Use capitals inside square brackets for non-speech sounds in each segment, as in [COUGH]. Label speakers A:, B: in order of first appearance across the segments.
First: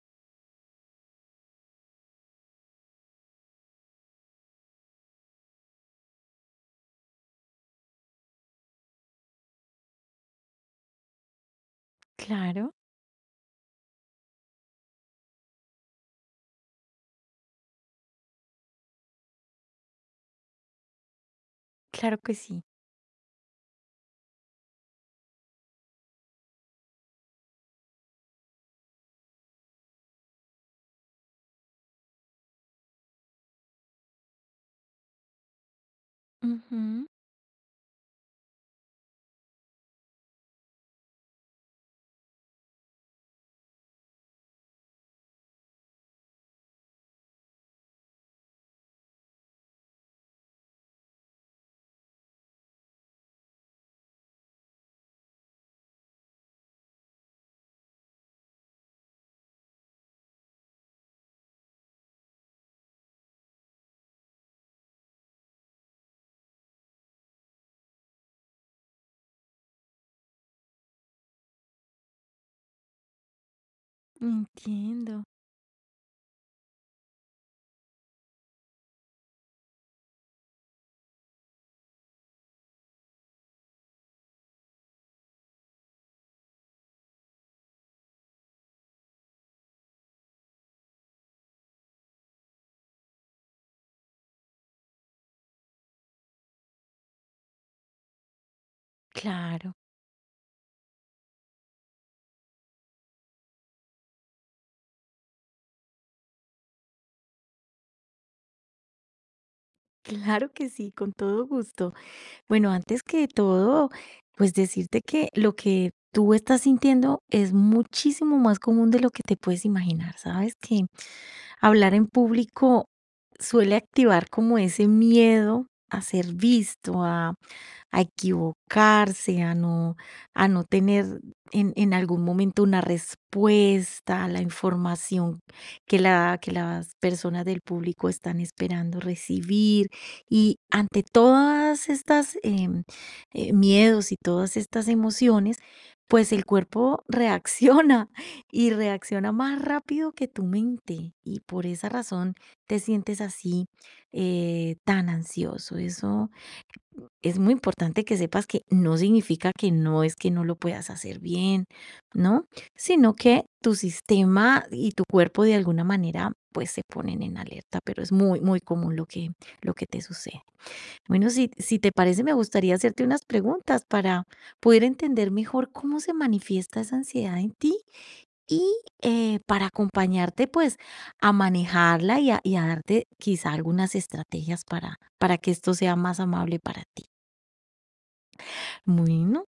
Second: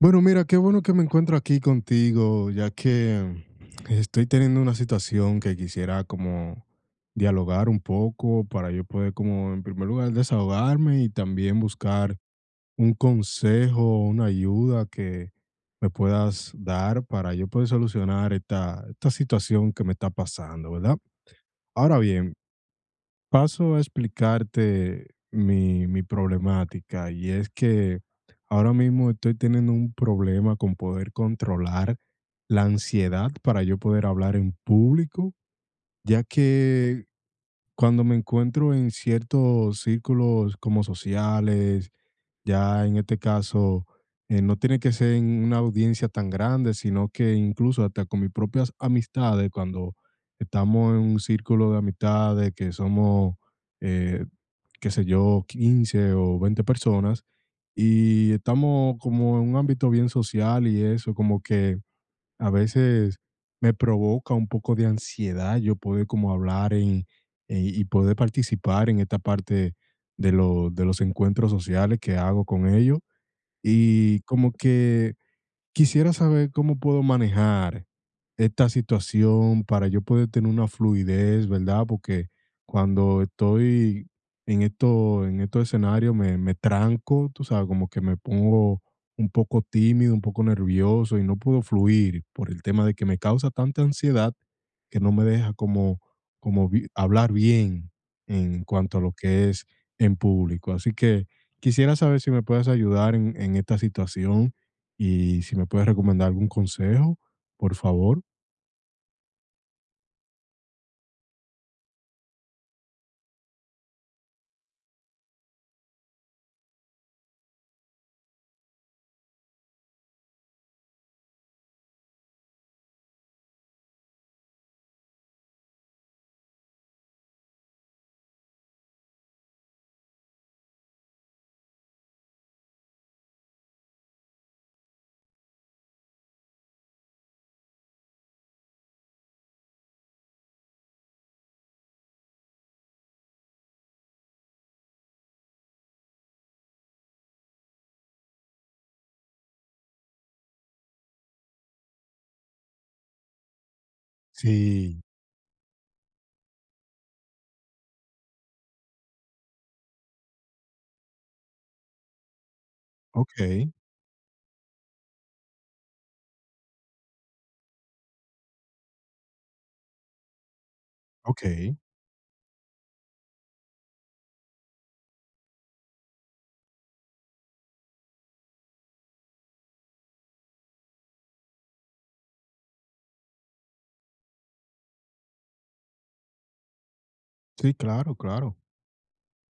A: Bueno, mira, qué bueno que me encuentro aquí contigo, ya que estoy teniendo una situación que quisiera como dialogar un poco para yo poder como en primer lugar desahogarme y también buscar
B: Claro,
A: un consejo, una ayuda que me puedas dar para yo poder solucionar esta situación que me está pasando, ¿verdad? Ahora
B: claro
A: bien,
B: que sí.
A: paso a explicarte mi problemática y es que ahora mismo estoy teniendo un problema con poder controlar la ansiedad para yo poder hablar en público, ya
B: Ujú,
A: que cuando me encuentro en ciertos círculos como sociales, ya en este caso, no tiene que ser en una audiencia tan grande, sino que incluso hasta con mis propias amistades, cuando estamos en un círculo de amistades que somos, eh, qué sé yo, 15 o 20 personas, y estamos como en un ámbito bien social y eso, como que a veces me provoca un poco de ansiedad yo poder como hablar y poder participar en esta parte de, de los encuentros sociales que hago con ellos. Y como que
B: entiendo.
A: quisiera saber cómo puedo manejar esta situación para yo poder tener una fluidez, ¿verdad? Porque cuando estoy en esto, en estos escenarios me tranco, tú sabes, como que me pongo un poco tímido, un poco nervioso y no puedo fluir por el tema de que me causa tanta ansiedad que no me deja como, hablar bien en cuanto a lo que es
B: Claro,
A: en público. Así que quisiera saber si me puedes ayudar en esta situación. Y si me puedes recomendar algún consejo, por favor.
B: claro que sí, con todo gusto. Bueno, antes que todo, pues decirte que lo que tú estás sintiendo es muchísimo más común de lo que te puedes imaginar, ¿sabes? Que hablar en público suele activar como ese miedo a ser visto, a equivocarse, a no tener en algún momento una respuesta a la información que las personas del público están esperando recibir y ante todas estas miedos y todas estas emociones, pues el cuerpo reacciona [LAUGHS] y reacciona más rápido que tu mente. Y por esa razón te sientes así
A: Sí,
B: tan ansioso. Eso es muy importante que sepas que no significa que no es que no lo puedas hacer bien, ¿no? Sino que
A: okey,
B: tu sistema y tu cuerpo de alguna manera pues se ponen en alerta, pero es muy, muy común lo que te sucede. Bueno, si,
A: okey.
B: si te parece, me gustaría hacerte unas preguntas para poder entender mejor cómo se manifiesta esa ansiedad en ti y para acompañarte pues a manejarla y a darte quizá algunas estrategias para que esto sea más amable para ti.
A: Sí, claro, claro.
B: Bueno,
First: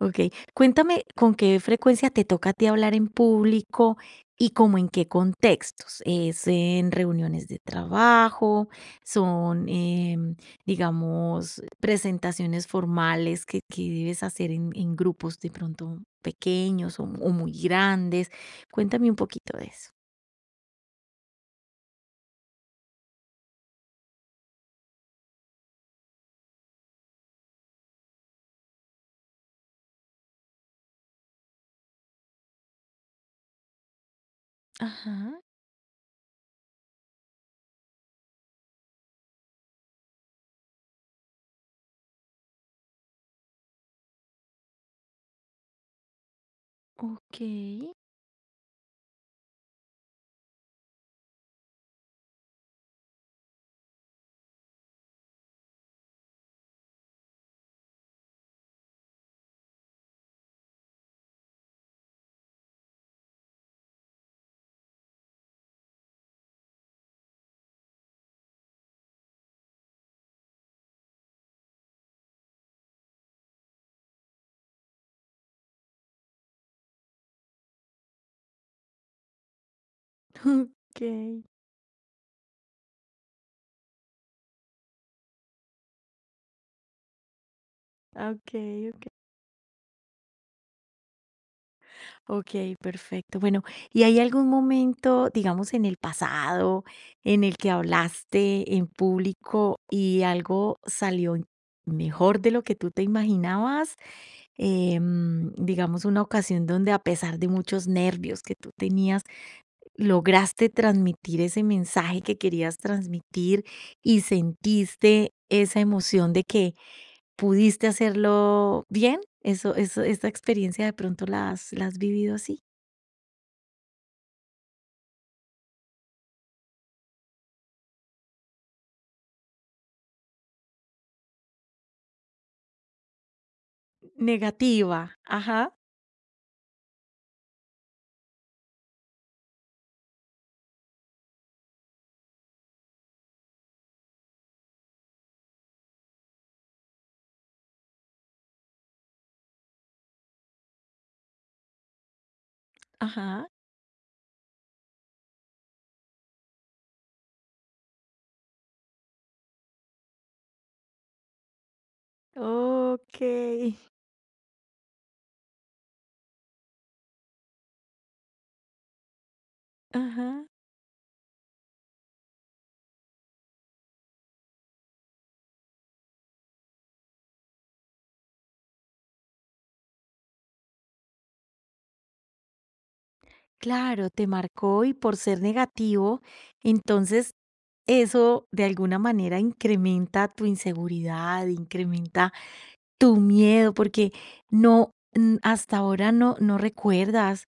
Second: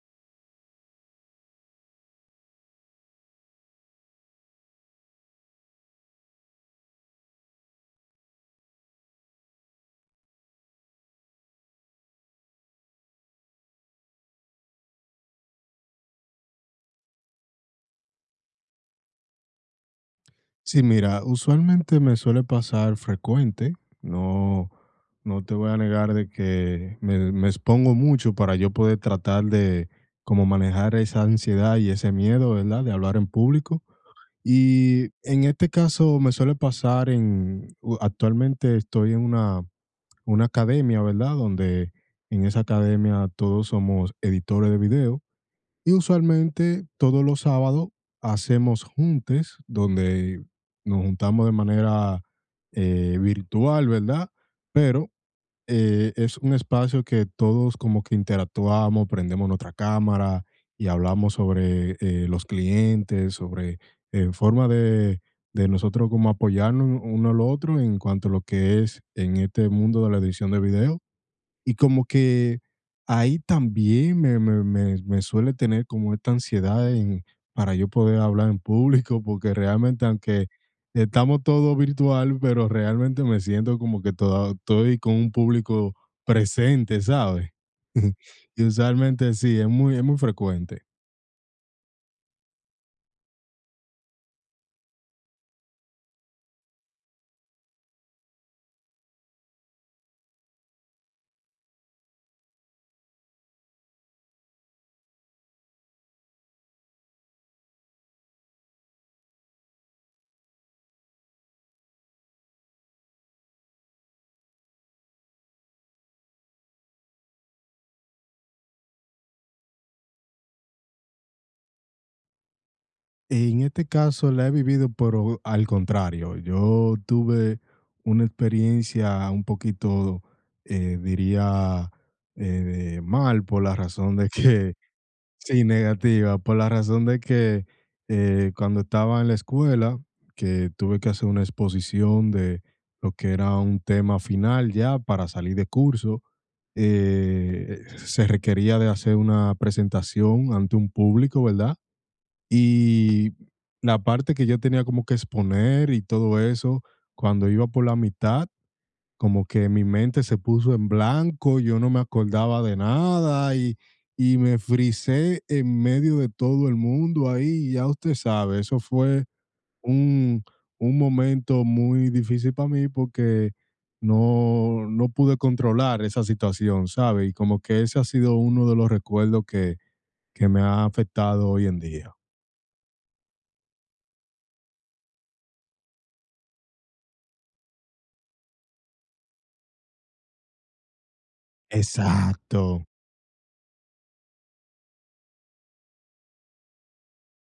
B: okey. Cuéntame con qué frecuencia te toca a ti hablar en público y como en qué contextos. ¿Es en reuniones de trabajo? ¿Son, digamos, presentaciones formales que debes hacer en grupos de pronto pequeños o muy grandes? Cuéntame un poquito de eso.
A: Sí, mira, usualmente me suele pasar frecuente, no no te voy a negar de que me expongo mucho para yo poder tratar de como manejar esa ansiedad y ese miedo, ¿verdad?, de hablar en público. Y
B: Ajá,
A: en este caso me suele pasar en u actualmente estoy en una academia, ¿verdad? Donde en esa academia todos somos editores de video y usualmente todos los sábados
B: okey.
A: hacemos juntes donde nos juntamos de manera virtual, ¿verdad? Pero es un espacio que todos como que interactuamos, prendemos nuestra cámara y hablamos sobre los clientes, sobre forma de nosotros como apoyarnos uno al otro en cuanto a lo que es en este mundo de la edición de video. Y como que ahí también me suele tener como esta ansiedad en para yo poder hablar en público, porque realmente, aunque
B: Okey,
A: estamos todo virtual, pero realmente me siento como que toda estoy con un público presente, ¿sabes? [LAUGHS]
B: ah,
A: Y
B: okey. [LAUGHS]
A: usualmente sí, es muy frecuente.
B: Ok, perfecto. Bueno, ¿y hay algún momento, digamos, en el pasado en el que hablaste en público y algo salió mejor de lo que tú te imaginabas? Digamos, una ocasión donde a pesar de muchos nervios que tú tenías, lograste transmitir ese mensaje que querías transmitir y sentiste esa emoción de que pudiste hacerlo bien. Esta experiencia de pronto la has vivido así.
A: En este caso la he vivido, pero al contrario, yo tuve una experiencia un poquito, diría, mal por la razón de que
B: Negativa. Ajá,
A: sí, negativa, por la razón de que, cuando estaba en la escuela, que tuve que hacer una exposición de lo que era un tema final ya para salir de curso, se requería de hacer una presentación ante un público, ¿verdad? Y
B: ajá.
A: la parte que yo tenía como que exponer y todo eso, cuando iba por la mitad, como que mi mente se puso en blanco, yo no me acordaba de nada y,
B: Okey.
A: y me frisé en medio de todo el mundo ahí, ya usted sabe, eso fue
B: Ajá.
A: un, un momento muy difícil para mí porque no, no pude controlar esa situación, ¿sabe? Y como que ese ha sido uno de los recuerdos que me ha afectado hoy en día.
B: Claro, te marcó y por ser negativo, entonces eso de alguna manera incrementa tu inseguridad, incrementa
A: Exacto.
B: tu miedo, porque no, mm, hasta ahora no recuerdas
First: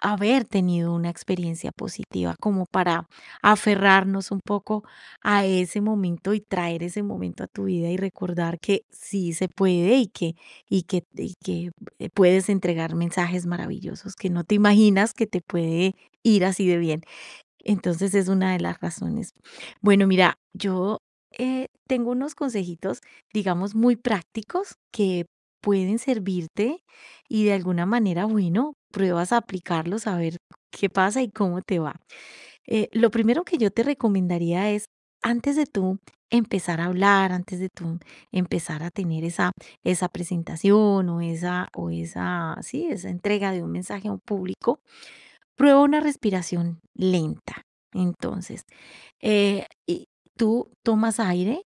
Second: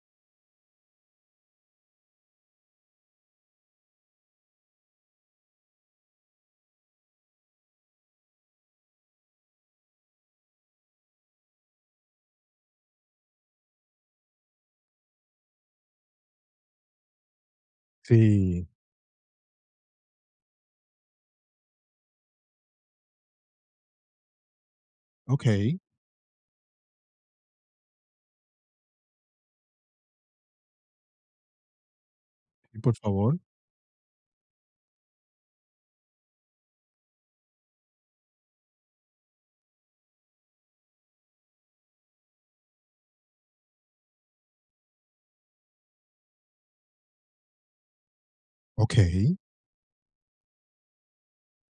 B: haber tenido una experiencia positiva, como para aferrarnos un poco a ese momento y traer ese momento a tu vida y recordar que sí se puede y que puedes entregar mensajes maravillosos que no te imaginas que te puede ir así de bien. Entonces es una de
A: Sí.
B: las razones. Bueno, mira, yo tengo unos consejitos, digamos, muy prácticos que
A: Okey.
B: pueden servirte y de alguna manera, bueno, pruebas a aplicarlos a ver qué pasa y cómo te va.
A: Sí, por
B: Lo
A: favor.
B: primero que yo te recomendaría es, antes de tú empezar a hablar, antes de tú empezar a tener esa presentación o esa, sí, esa entrega de un mensaje a un público, prueba una respiración lenta. Entonces,
A: Okey,
B: eh, y tú tomas aire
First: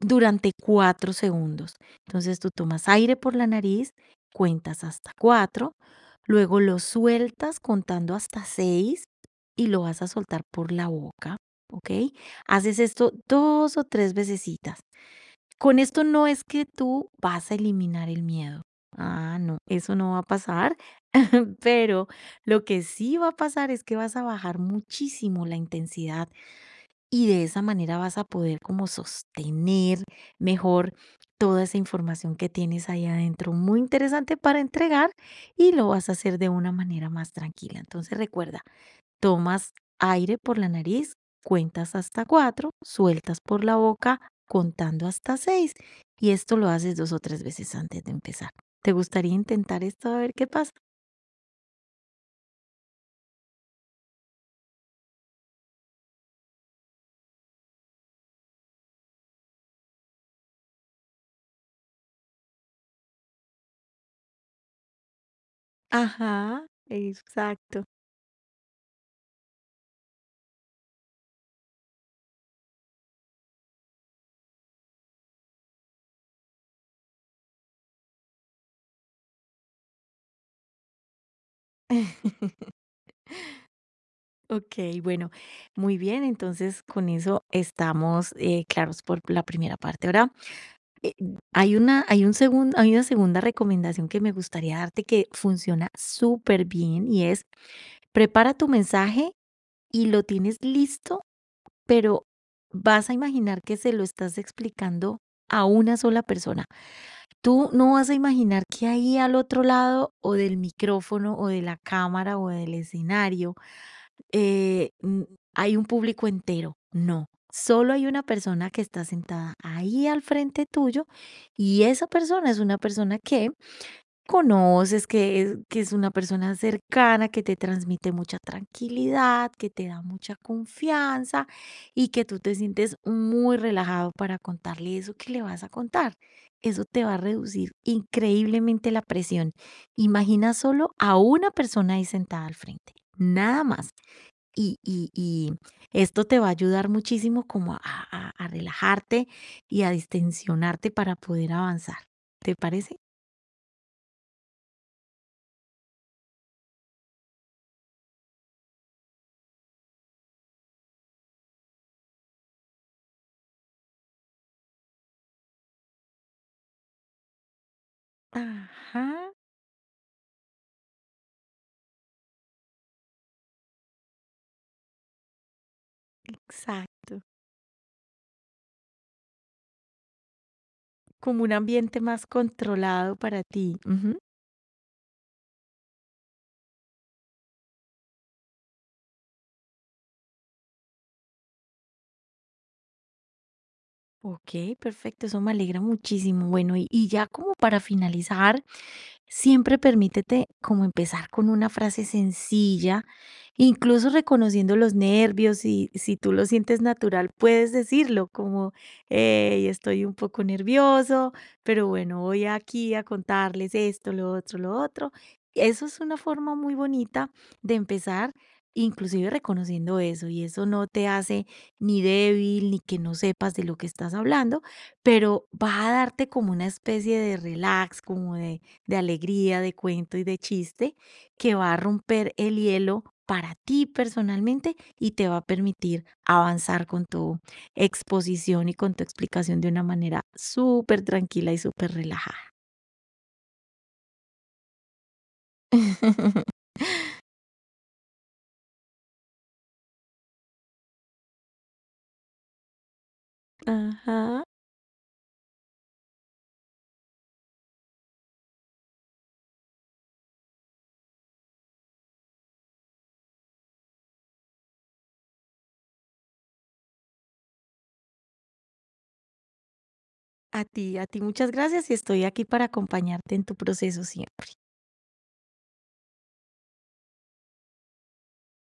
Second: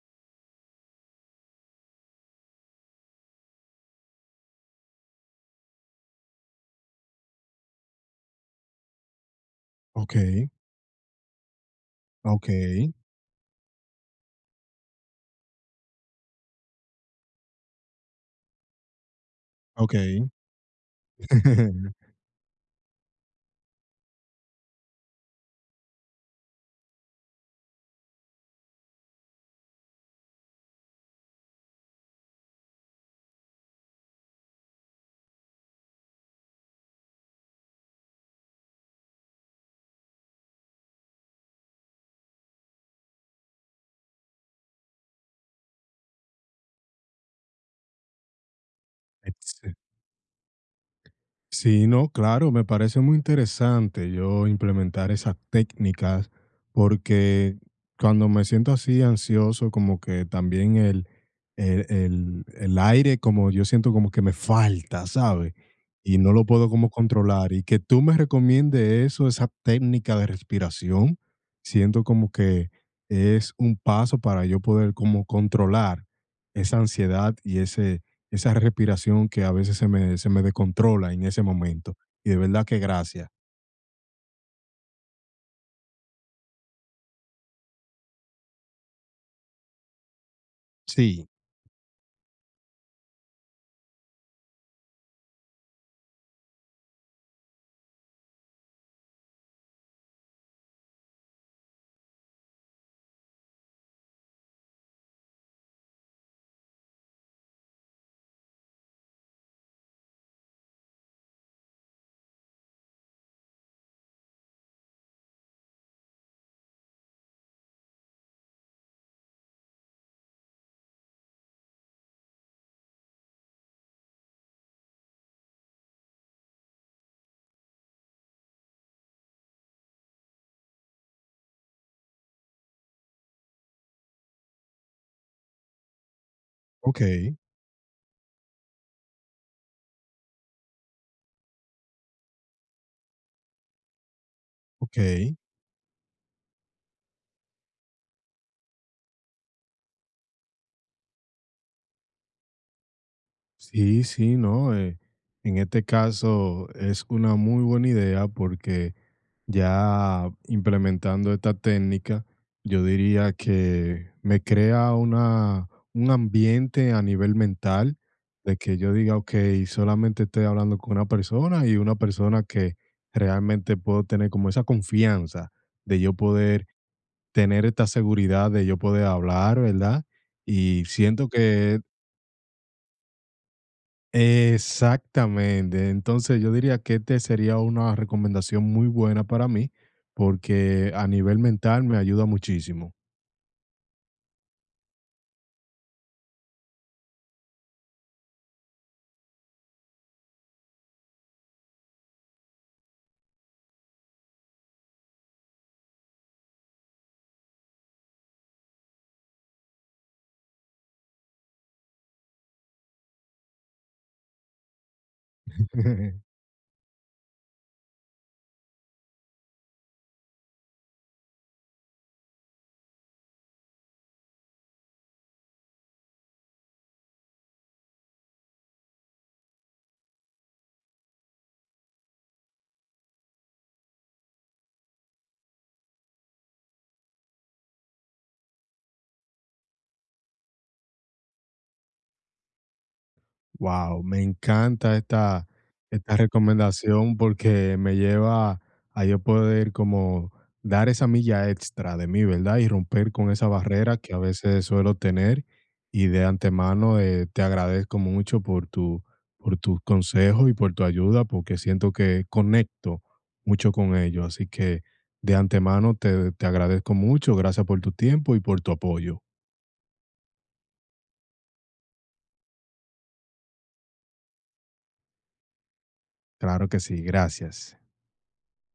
B: durante 4 segundos. Entonces, tú tomas aire por la nariz, cuentas hasta 4, luego lo sueltas contando hasta 6 y lo vas a soltar
A: okey,
B: por la boca, ¿ok? Haces
A: okey,
B: esto 2 o 3 vecesitas. Con esto no es que tú vas a eliminar el miedo. Ah, no, eso no va a
A: okey.
B: pasar. [LAUGHS]
A: [LAUGHS]
B: Pero lo que sí va a pasar es que vas a bajar muchísimo la intensidad y de esa manera vas a poder como sostener mejor toda esa información que tienes ahí adentro, muy interesante para entregar y lo vas a hacer de una manera más tranquila. Entonces recuerda, tomas aire por la nariz, cuentas hasta cuatro, sueltas por la boca contando hasta seis y esto lo haces dos o tres veces antes de empezar. ¿Te gustaría
A: Ex
B: intentar esto a ver qué pasa?
A: sí, no, claro, me parece muy interesante yo implementar esas técnicas porque cuando me siento así ansioso, como que también el, el aire, como yo siento como que me falta, ¿sabes? Y no lo
B: Ajá,
A: puedo como controlar. Y que
B: exacto.
A: tú me recomiendes eso, esa técnica de respiración, siento como que es un paso para yo poder como controlar esa ansiedad y ese, esa respiración que a veces se me descontrola en ese momento. Y
B: [LAUGHS]
A: de verdad que gracias.
B: Okey, bueno, muy bien, entonces con eso estamos, claros por la primera parte. Ahora, eh,
A: Sí,
B: hay una segunda recomendación que me gustaría darte que funciona súper bien y es, prepara tu mensaje y lo tienes listo, pero vas a imaginar que se lo estás explicando a una sola persona. Tú no vas a imaginar que ahí al otro lado o del micrófono o de la cámara o del escenario eh, mm, hay un público entero. No, solo hay una persona que está sentada ahí al frente tuyo y esa persona es una persona que conoces, que es una persona cercana, que te transmite mucha tranquilidad, que te da mucha confianza y que tú te sientes muy relajado para contarle eso que le vas a contar. Eso te va a
A: ok,
B: reducir increíblemente la presión. Imagina solo a una persona ahí sentada al frente, nada más. Y, y,
A: ok.
B: y Esto te va a ayudar muchísimo como a relajarte y a distensionarte para poder avanzar. ¿Te parece?
A: Sí, sí, no. En este caso es una muy buena idea porque ya implementando esta técnica, yo diría que me crea una, un ambiente a nivel mental de que yo
B: Ajá,
A: diga, ok, solamente estoy hablando con una persona y una persona que realmente puedo tener como esa confianza de yo poder
B: exacto.
A: tener esta seguridad de yo poder hablar, ¿verdad? Y siento
B: Como un
A: que
B: ambiente más controlado para ti. Ujú.
A: exactamente. Entonces, yo diría que este sería una recomendación muy buena para mí, porque a nivel mental me ayuda muchísimo.
B: Ok, perfecto, eso me alegra muchísimo. Bueno, ya como para finalizar, siempre permítete como empezar con una frase sencilla, incluso reconociendo los nervios y si tú lo sientes natural, puedes decirlo como, hey, estoy un poco nervioso, pero bueno, voy aquí a contarles esto, lo otro, lo otro. Eso es una
A: [LAUGHS]
B: forma muy bonita de empezar, inclusive reconociendo eso, y eso no te hace ni débil ni que no sepas de lo que estás hablando, pero va a darte como una especie de relax, como de alegría, de cuento y de chiste que va a romper el hielo para ti personalmente y te va a permitir avanzar con tu exposición y con tu explicación de una manera súper tranquila y súper relajada.
A: Wow, me encanta esta, esta
B: [LAUGHS]
A: recomendación porque me lleva a yo poder como dar esa milla extra de mí, ¿verdad? Y romper con esa barrera que a
B: Ajá.
A: veces suelo tener. Y de antemano te agradezco mucho por tu, por tus consejos y por tu ayuda porque siento que conecto mucho con ello. Así que de antemano te, te agradezco mucho. Gracias por tu tiempo y por tu apoyo.
B: A ti muchas gracias y estoy aquí para acompañarte en tu proceso siempre.
A: Claro que sí, gracias.